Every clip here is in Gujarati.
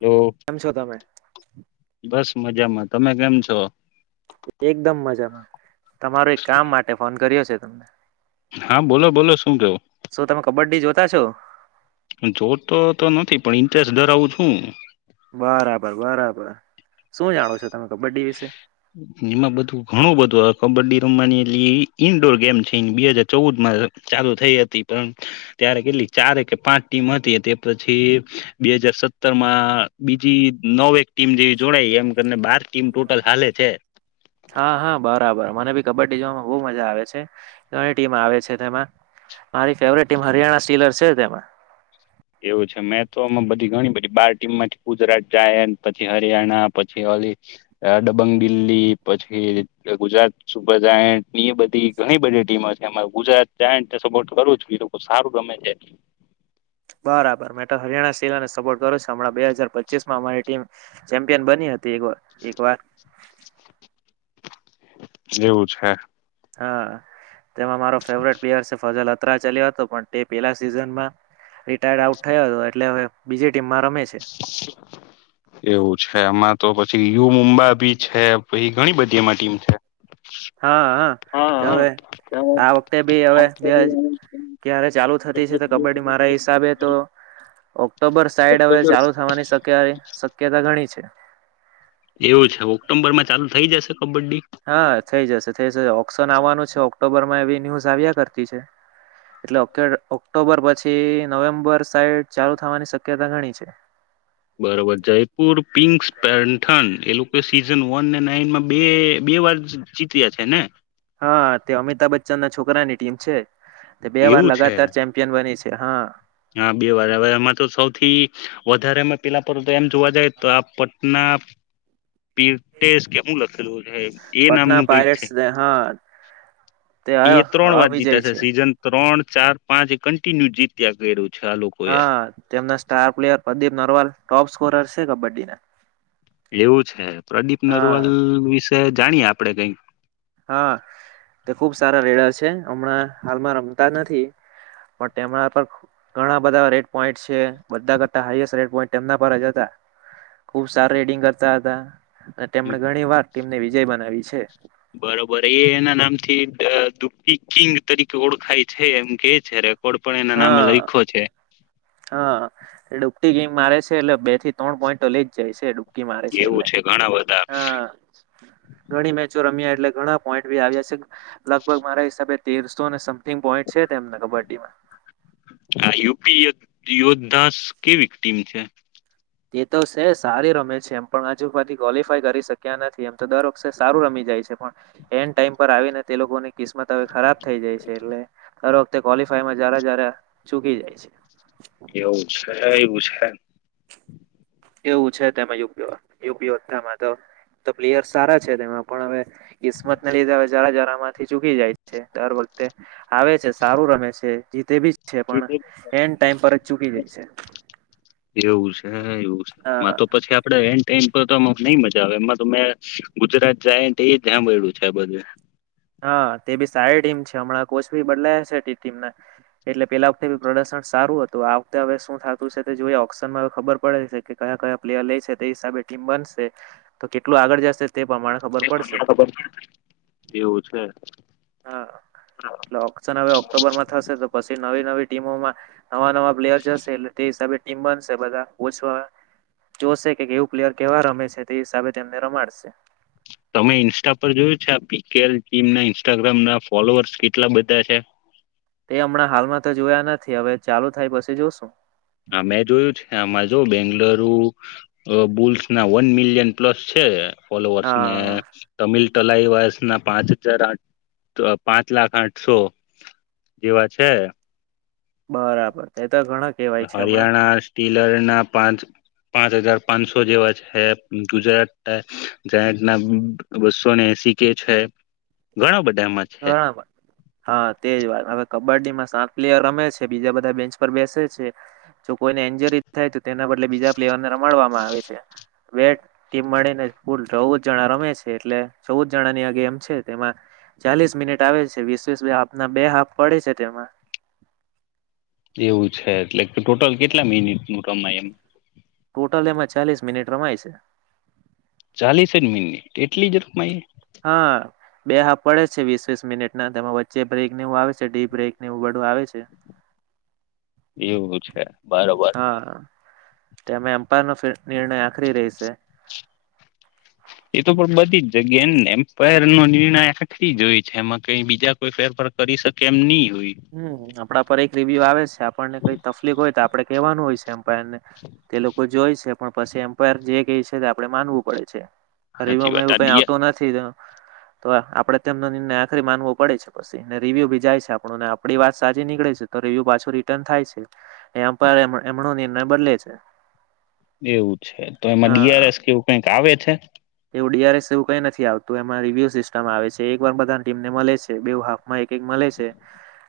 હલો કેમ છો તમે? બસ મજામાં તમે કેમ છો? એકદમ મજામાં. તમારો એક કામ માટે ફોન કર્યો છે. તને [unintelligible] હા બોલો બોલો શું થયું? શું તમે કબડ્ડી જોતા છો? જોતો તો નથી પણ ઇન્ટરેસ્ટ ધરાવું છું. બરાબર બરાબર શું જાણો છો? તમે કબડ્ડી વિશે એમાં બધું ઘણું બધું આવે. કબડ્ડી રમવાની એલી ઈન્ડોર ગેમ છે બે હાજર ચૌદ માં ચાલુ થઈ હતી, પણ ત્યારે કેટલી ચારે કે પાંચ ટીમ હતી તે પછી બે હાજર સત્તર માં બીજી નવે ટીમ જેવી જોડાય એમ કરીને બાર હાલે છે હા હા બરાબર. મને ભી કબડ્ડી જોવામાં બહુ મજા આવે છે, ઘણી ટીમ આવે છે તેમાં. મારી ફેવરેટ ટીમ હરિયાણા સીલર છે જ. અમાં. એવું છે મેં તોમાં બધી ઘણી બધી બાર ટીમ માંથી ગુજરાત જાયન્ટ પછી હરિયાણા પછી ઓલી ડબંગ દિલ્હી પછી ગુજરાત સુપર જાયન્ટ એ બધી ઘણી બધી ટીમો છે ગુજરાત જયંતને સપોર્ટ કરવોએ લોકો સારું રમે છે. મે હરિયાણા શલાને સપોર્ટ કરો છ, હમણાં બે હજાર પચીસ માં અમારી ટીમ ચેમ્પિયન બની હતી વાર. જેવું છે હા તેમાં મારો ફેવરેટ પ્લેયર છે ફજલ ચાલ્યો હતો પણ તે પેલા સિઝન માં રિટાયર્ડ આઉટ થયો હતો એટલે હવે બીજી ટીમ માં રમે છે એવું છે એમાં તો પછી યુ મુંબા બી છે, પછી ઘણી બધી એમાં ટીમ છે હા હા હા હા હવે આ વખતે બી હવે બે ક્યારે ચાલુ થતી છે કબડ્ડી મારા હિસાબે તો ઓક્ટોબર સાઈડ હવે ચાલુ થવાની શક શક્યતા ઘણી છે એવું છે ઓક્ટો્બર માં ચાલુ થઈ જશે કબડ્ડી હા, થઈ જશે, થઈ જશે ઓક્શન આવવાનું છે ઓક્ટોબર માં એવી ન્યૂઝ આવ્યા કરતી છે, એટલે ઓક્ટોબર પછી નવેમ્બર સાઈડ ચાલુ થવાની શક્યતા ગણી છે બરોબર, જયપુર પિંકસ પેથન એ સીઝન, વન ને નાઈન માં બે બે વાર જીત્યા છે ને હા, તે અમિતાભ બચ્ચન ના છોકરાની ટીમ છે તે બે વાર એવું છે લગાતાર ચેમ્પિયન બની છે હા હા, બે વાર હવે એમાં તો સૌથી વધારે અમે પેલા પર એમ જોવા જાય તો આ પટના પીર્ટેેશ કે હું લખેલું છે, એ પટના નામનું કંઈક છે પાયરેટ્સ હા તે એ ત્રણ વાર જીતા છે સીઝન ત્રણ ચાર, પાંચ એ કન્ટિન્યુ જીત્યા કર્યું છે આ લોકોએ હા, તેમના star player Pradeep Narwal, top score છે કબડ્ડી ના એવું છે પ્રદીપ નરવલ વિશ તે જાણીએ આપડે કઈક હા, તે ખુબ સારા રેડા છે હમણાં હાલમાં રમતા નથી પણ તેમા પર ઘણા બધા રેટ પોઇન્ટ છે, બધા કરતા હાઈએસ્ટ રેટ પોઇન્ટ તેમના પર જ હતા, ખુબ સારા રેટિંગ કરતા હતા તેમણે ઘણી વાર ટીમને વિજય બનાવી છે વરે એ એના નામથી અ દુપકીકિંગ તરીકે ઓળખાય છે એમ કે છે કોડ પણ એના નામે હા લઈખો છે હા, એ ડૂબટી ગેમ મારે છે એટલે બે થી ત્રણ પોઈન્ટો લઈ જ જાય છે ડૂબટી મારે છે એવું એટલે, ઘણા બધા હ, ઘણી મેચો રમ્યા એટલે ઘણા પોઈન્ટ ભી આવ્યા છે લગભગ મારા હિસાબે તેરસો અને સમથિંગ પોઈન્ટ છે તેમના કબડ્ડીમા આ યુપી યોધદાસ કેવી ટીમ છે તે તો સે સારી રમે છે એમ પણ હજુબાથી ક્વોલિફાય કરી શક્યા નથી, એમ તો દર વખષે સારું રમી જાય છે, પણ એન્ડ ટાઈમ પર આવીને તે લોકોને કિસ્મત હવે ખરાબ થઈ જાય છે એટલે દર વખતે ક્વોલિફાઈમાં જ્યારે જ્યારે ચૂકી જાય છે એવું છે, એવું છે એવું છે તેમાં યુપી, યુપીધામાં તો તો પ્લેયર સારા છે તેમાં પણ હવે કિસ્મતને લીધે હવે જાર જારામાંથી ચૂકી જાય છે દર વખતે આવે છે સારું રમે છે જીતે બી છે પણ એવું એન્ડ ટાઈમ પર જ ચૂકી જાય છે એવું છે હ, એવું છે, માં હા તો પછી આપડે એન્ડ તો તો મોક્ષ નહી મજા આવે એમાં તો મે ગુજરાત જાય [unintelligible] હાભળ્યું છે આ બધું હા, તે બી સારી ટીમ છે હમણાં કોચ બી બદલાયા છે તે ટીમના એટલે પેલા વખતે બી પ્રદર્શન સારું હતું આ વખતે હવે શું થાતું સે તે જોઈ ઓક્શનમાં ખબર પડે છે કે કયા કયા પ્લેયર લે છે તે હિસાબે ટીમ બનશે તો કેટલું આગળ જશે તે પ્રમાણે ખબર એવું પડશે છે હા, એટલે ઓક્શન હવે ઓક્ટોબરમાં થશે તો પછી નવી નવી ટીમોમા નવા, નવા પ્લેયર જશે એટલે તે હિસાબે ટીમ બનશે બધા ઓસવા જોશે કે કેવું પ્લેયર કેવા રમે છે તે હિસાબે તેમને રમાડશે તમે ઇન્સ્ટા પર જોયું છે આ પીકેએલ ટીમ ના ઇન્સ્ટાગ્રામ ના ફોલોઅર્સ કેટલા બધા છે તે હમણાં હાલમાં તો જોયા નથી હવે ચાલુ થાય પછી જોશું હા, મેં જોયું છે આમાં જો બેંગ્લો લર બુલ્સ ના વન મિલિયન પ્લસ છે ફોલોઅર્સ ને હા તમિલ ટલાઈ વર્ષ ના પાંચ હજાર આઠ, પાંચ લાખ આઠસો એવા છે બરાબર તો ઘણા કહેવાય છે હમણાં હરિયાણા સ્ટીલર ના પાંચ પાંચ હજાર પાંચસો જેવા છે ગુજરાત, ના બસોને એસી કે છે ઘણા બધા ઘણાબર હા, તેજ વાત હવે કબડ્ડી માં સાત પ્લેયર રમે છે બીજા બધા બેન્ચ પર બેસે છે, જો કોઈને ન્જરી થાય તો તેના બદલે બીજા્યર ને રડવા ટ મળીને ફુલ ચૌદ જણા રમે છે એટલે ચૌદ જણાની આ ગેમ છે તેમાં ચાલીસ મિનિટ આવે છે વીસ વસ બે હાફના બે હાફ પડે છે તેમાં. એવું છે એટલે કે ટોટલ કેટલા મિનિટ નું રમાય એમ? ટોટલ એમાં ચાલીસ મિનિટ રમાય છે. ચાલીસ જ મિનિટ એટલી જ રમાએ? હા બે હા પડે છે વીસ વીસ મિનિટ ના તેમાં વચ્ચે બ્રેક એવું આવે છે ડીબ્રેક વું બડું આવે છે. એવું છે બરોબર. હા તેમાં એમ્પાયરનો નિર્ણય આખરી રહેશે. એ તો પણ બધી જગ્યાને એમ્પાયર નો નિર્ણય જોય છે એમાં કઈ બીજા કોઈ ફેરફાર કરી શકે એમ નહી. હોય હમ આપણા પર એક રિવ્યૂ આવે છે. આપણને કઈ તકલીફ હોય તો આપણે કહેવાનું હોય છે. અમ્પાયર ને, તે લોકો જોય છે. પણ પછી એમ્પાયર જે કઈ છે આપડે માનવું પડે છે. અરે સાચી એમાં વાત એવું આ કઈ ડીઆર આટો નથી. તો આપડે તેમનો નિર્ણય આખરી માનવો પડે છે પછી ને રિવ્યુ ભી જાય છે આપણું ને આપણી વાત સાચી નીકળે છે તો રિવ્યુ પાછો રિટર્ન થાય છે. એમ પણ એમ બદલે છે. એવું છે તો એમાં ડી આર હા એસ કેવું કઈક આવે અચ છે? એવું ડીઆરએસ એવું કઈ નથી આવતું એમાં રિવ્યુ સિસ્ટમ આવે છે એક વાર બધાની ટીમને મળે છે બેવ હાફ. માં એક એક મળે છે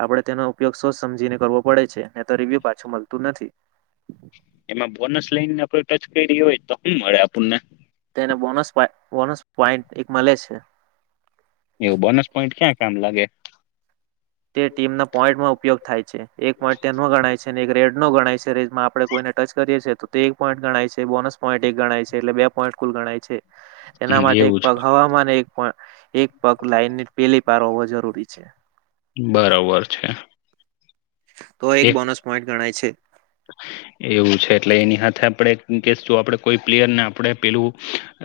આપડે તેનો ઉપયોગ સોચ સમજીને કરવો પડે છે. નહી તો રિવ્યુ પાછું મળતું નથી. એમાં બોનસ લઈનેને આપડે ટચ કરી રહ્યા હોય. તો શું મળે આપણને? બોનસ પા બોનસ પોઈન્ટ એક મળે છે. એવું બોનસ પોઈન્ટ ક્યાં કામ લાગે? તે ટીમના પોઈન્ટમાં ઉપયોગ થાય છે. એક પોઈન્ટ તેનો ગણાય છે. અને એક રેડ નો ગણાય છે. રેડ માં આપણે કોઈને ટચ કરીએ છીએ તો તે એક પોઈન્ટ ગણાય છે. બોનસ પોઈન્ટ એક ગણાય છે. એટલે બે પોઈન્ટ કુલ ગણાય છે. એના હમ માટે એક એવું છે પગ હવા માં, ને એક એક પગ લાઈનની પેલી પાર હોવો જરૂરી છે. બરોબર છે. તો એક બોનસ પોઈન્ટ ગણાય છે. એવું છે. એટલે એની હાથે આપણેે કેશું આપડે કોઈ પ્લેયરને આપડે પેલું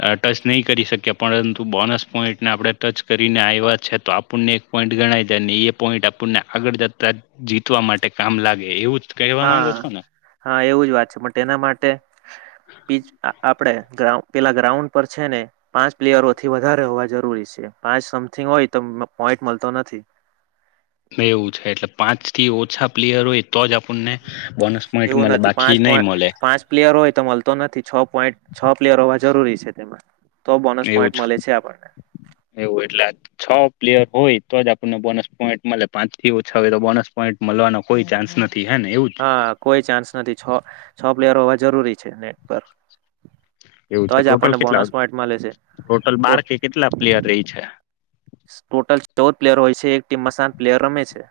આ ટચ નહી કરી શકીએ. પરંતુ બોનસ પોઈન્ટને આપણે ટચ કરીને આવ્યા છે તો આપણને એક પોઈન્ટ ગણાય જાય. ને એ પોઈન્ટ આપણને આગળ જતા જીતવા માટે કામ લાગે. એવુંજ કહેવા માંગો? હા હા એવું જ વાત છે, પણ તેના માટે બીજ આપડે ગ્રાઉ પેલા ગ્રાઉન્ડ પર છે ને પાંચ પ્લેયરો થી વધારે હોવા જો હોઈ શે. પાંચ સમથિંગ હોય તો પોઈન્ટ મળતો નથી. કે એવું છે. એટલે પાંચ થી ઓછા પ્લેયર હોય તો જ આપણને બોનસ પોઈન્ટ એવું મળે નથી પાંચ બાકી પો નહી મળે પાંચ પ્લેયર હોય તો મળતો નથી. છ પોઈન્ટ છ પ્લેયર હોય જરૂરી છે તેમાં તો બોનસ એવું પોઈન્ટ છુ. મળે છે આપણને એવું એટલે આ છ પ્લેયર હોય તો જ આપણને બોનસ પોઈન્ટ મળે. પાંચ થી ઓછા હોય તો બોનસ પોઈન્ટ મળવાનો કોઈ ચાન્સ નથ હા કોઈ ચાન્સ નથી. છ છ પ્લેયર હોવા જરૂરી છે નેટ પર એવું તો છે. જ ટોટલ આપણને કેટલા, બોનસ પોઈન્ટ મળે છે ટોટલ તો બાર કે કેટલા પ્લેયર રે છે? ટોટલ ચૌદ પ્લેયર હોય છે. એક ટીમમાં સાત પ્લેયર રમે છે.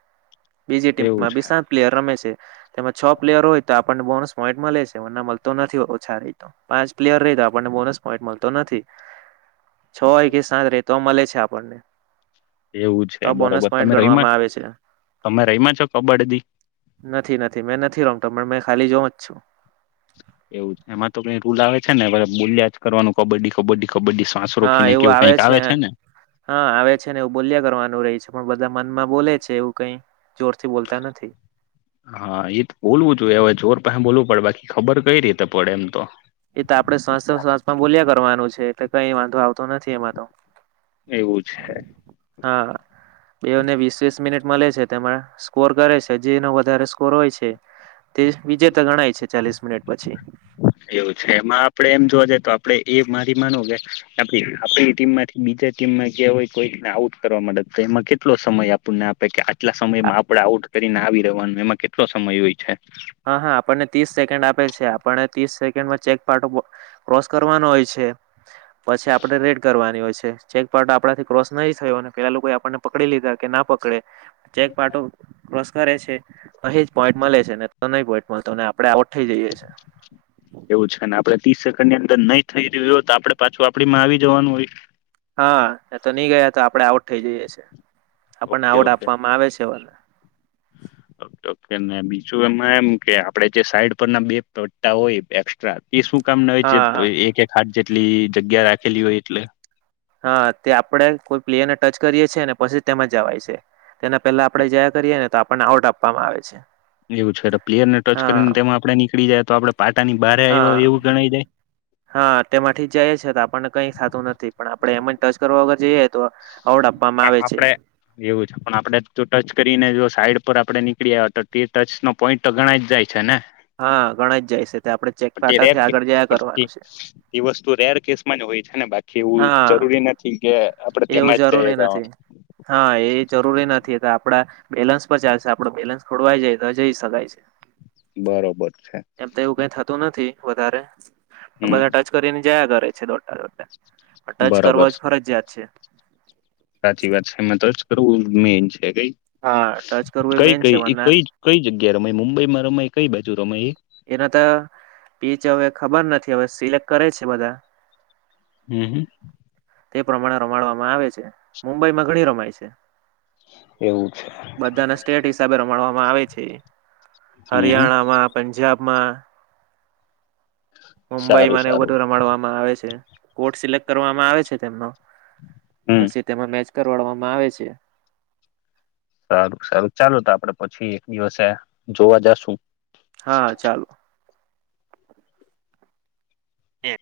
બીજી એવું ટીમમાં બી છે. સાત પ્લેયર રમે છે. તેમાં છ પ્લેયર હોય તો આપણને બોનસ પોઈટ મળે છે. વરના મળતો નથી ઓછા રહે તો. પાંચ પ્લેયર રે તો આપણને બોનસ પોઈટ મળતો નથી. છ હોય કે સાત રે તો મળે છે આપણને. એવું છે. તો બોનસ બરોબર પોઈન્ટ તમે રહીમાં? ગણવામાં આવે છે તમે રહીમાં છો કબ્બડદી? તમે મે ખાલી જોહુ જ છું એવું એમાં તો કઈ રૂલ આવે છે ને બોલ્યા જ કરવાનું કબડ્ડી કબડ્ડી કબડ્ડી શ્વાસ હા રોકીને એવું કેવું આવે કઈક છે ને હા આવે છે ને એવું બોલ્યા કરવાનું રહી છે પણ બધા મનમાં બોલે છે એવું કઈ જોરથી બોલતા નથી હા એ બોલવું જોઈ હવે જોર પછ બોલવું પડે બાકી ખબર કઈ રીતે પડે એમ તો એ તો આપડે શ્વાસ શ્વાસ માં બોલ્યા કરવાનું છે એટલે કઈ વાંધો આવતો નથી એમાં તો એવું છે હા તેઓને વીસ વીસસ મિનિટ મળે છે તેમાં સ્કોર કરે છે જેનો વધારે સ્કોર હોય છે તે વિજેતા ગણાય છે ચાલીસ મિનિટ પછી એવું છે એમાં આપણેે એમ જોવા જઈએ તો આપણેે એ મારી માનો કે આપણી ટીમમાંથી બીજા ટીમમાં ગયા હોય કોઈકનિ આઉટ કરવા માટેે તો એમાં કેટલો સમય આપણને આપે કે આટલા સમયમાં આપડ આઉટ કરીને આવી રવાનો એમાં કેટલો સમય હોય છે હા હા આપણને ત્રીસ સેકન્ડ આપે છે આપણને ત્રીસ સેકન્ડમાં ચેક પાર્ટો ક્રોસ કરવાનો હોય છે પછી આપડણે રેડ કરવાની હોય છે તે ચેક આપણાથી ક્રોસ ન થયો અને પેલા લોકોએ આપણને પકડી લીધા કે ના પકડે ચેક પાટો ક્રોસ કરે છે અહી જ પોઈન્ટ મળે છે ને તો નહી બોઈડ મળતો નેઆપડે આઉટ થઇ જઈેયે છે એવું છે ને આપડે ત્રીસ સેકન્ડ ની અંદર નઈ થઈ રહ્યું હોય તો આપડે પાછું આપડી માં આવી જવાનું હોય હા એ તો નહી ગયા તો આપડે આઉટ થઈ જઈએ છે આપણને આવોડ આપવામાં આવે છે તો કે ને બીજું એમાં એમ કે આપડે જે સાઈડ પર ના બે પટ્ટા હોય એ શું કામ ના હોય છે હા એક એક હાટ જેટલી જગ્યા રાખી ખેલીયો એટલે હા તે આપડે કોઈ પ્લેયર ને ટચ કરીએ છીએ ને પછી તેમા જવાય છે તેના પેલા આપણેે જયા કરીએ ને તો આપણે પણ આઉટ આપવામાં આવે છે એવું છે પ્લેયર ને ટચ હા કરીને તેમાં આપણે નીકળી જાય તો આપડણે પાટાની બહારે હા આવ એવું જણાય જાય હા તેમાંથી જઈએ છે તો આપણને કઈ થતું નથી પણ આપણે એમ ટચ કરો અગર જઈ એ તો આઉટ આપવામાં પણ આવે છે આપડે એવું છે પણ આપડે તો ટચ કરીને જો સાઈડ પર આપડે નીકળ્યા હતા તે ટચ નો પોઈન્ટ ગણાઈજ જાય છે ને હા ગણાય જ જાય છે તે આપણે ચેક પી ર પાટાથી આગળ જયા પ કરવાનું છે વસ્તુ રેર કે [unintelligible] કેવું હા જરૂરી નથી કે આપડે એવું તેમાં જ જઈએ જરૂરી નથી, હા એ જરૂરી નથી કે આપડા બેલેન્સ પર ચાલશે આપડ બેલેન્સ ખોડવાય જાય તો જઈ શકાય છે. બરોબર છે એમ તો એવું કઈ થતું નથી. વધારે. બધા હમ ટચ કરીને જયા કરે. છે, દોડતા દોડતા. ટચ બરોબર કરવા જ છે ફરજિયાત છે. સાચી વાત છેમાં તો જ કરવું મેઇન છે. ક હા ટચ કરવું કઈ મેન છે કઈ એ વરના કઈ કઈ જગ્યા રમાય મુંબઈમાં રમાય કઈ બાજુ રમાયે? એના તો પીચ હવે ખબર નથી હવે સિલેક્ટ કરે છે બધા. હમ હ. તે પ્રમાણે રમાડવામાં આવે છે, મુંબઈમાં ઘણી રમાય છે. એવું છે બધાને સ્ટેટ હિસાબે રમાવામાં આવે છે, હમ હમ હરિયાણામાં પંજાબ. માં. સારું મુંબઈમાંને એવું સારું બધું રમાડવામાં આવે છે. કોર્ટ સિલેક્ટ કરવામાં આવે છે તેમનો. હમ પછી તેમાં મેચ કરડવામાં આવે છે. સારું સારું ચાલુ તો આપડે પછી એક દિવસે જોવા જશુ. હા ચાલો. એ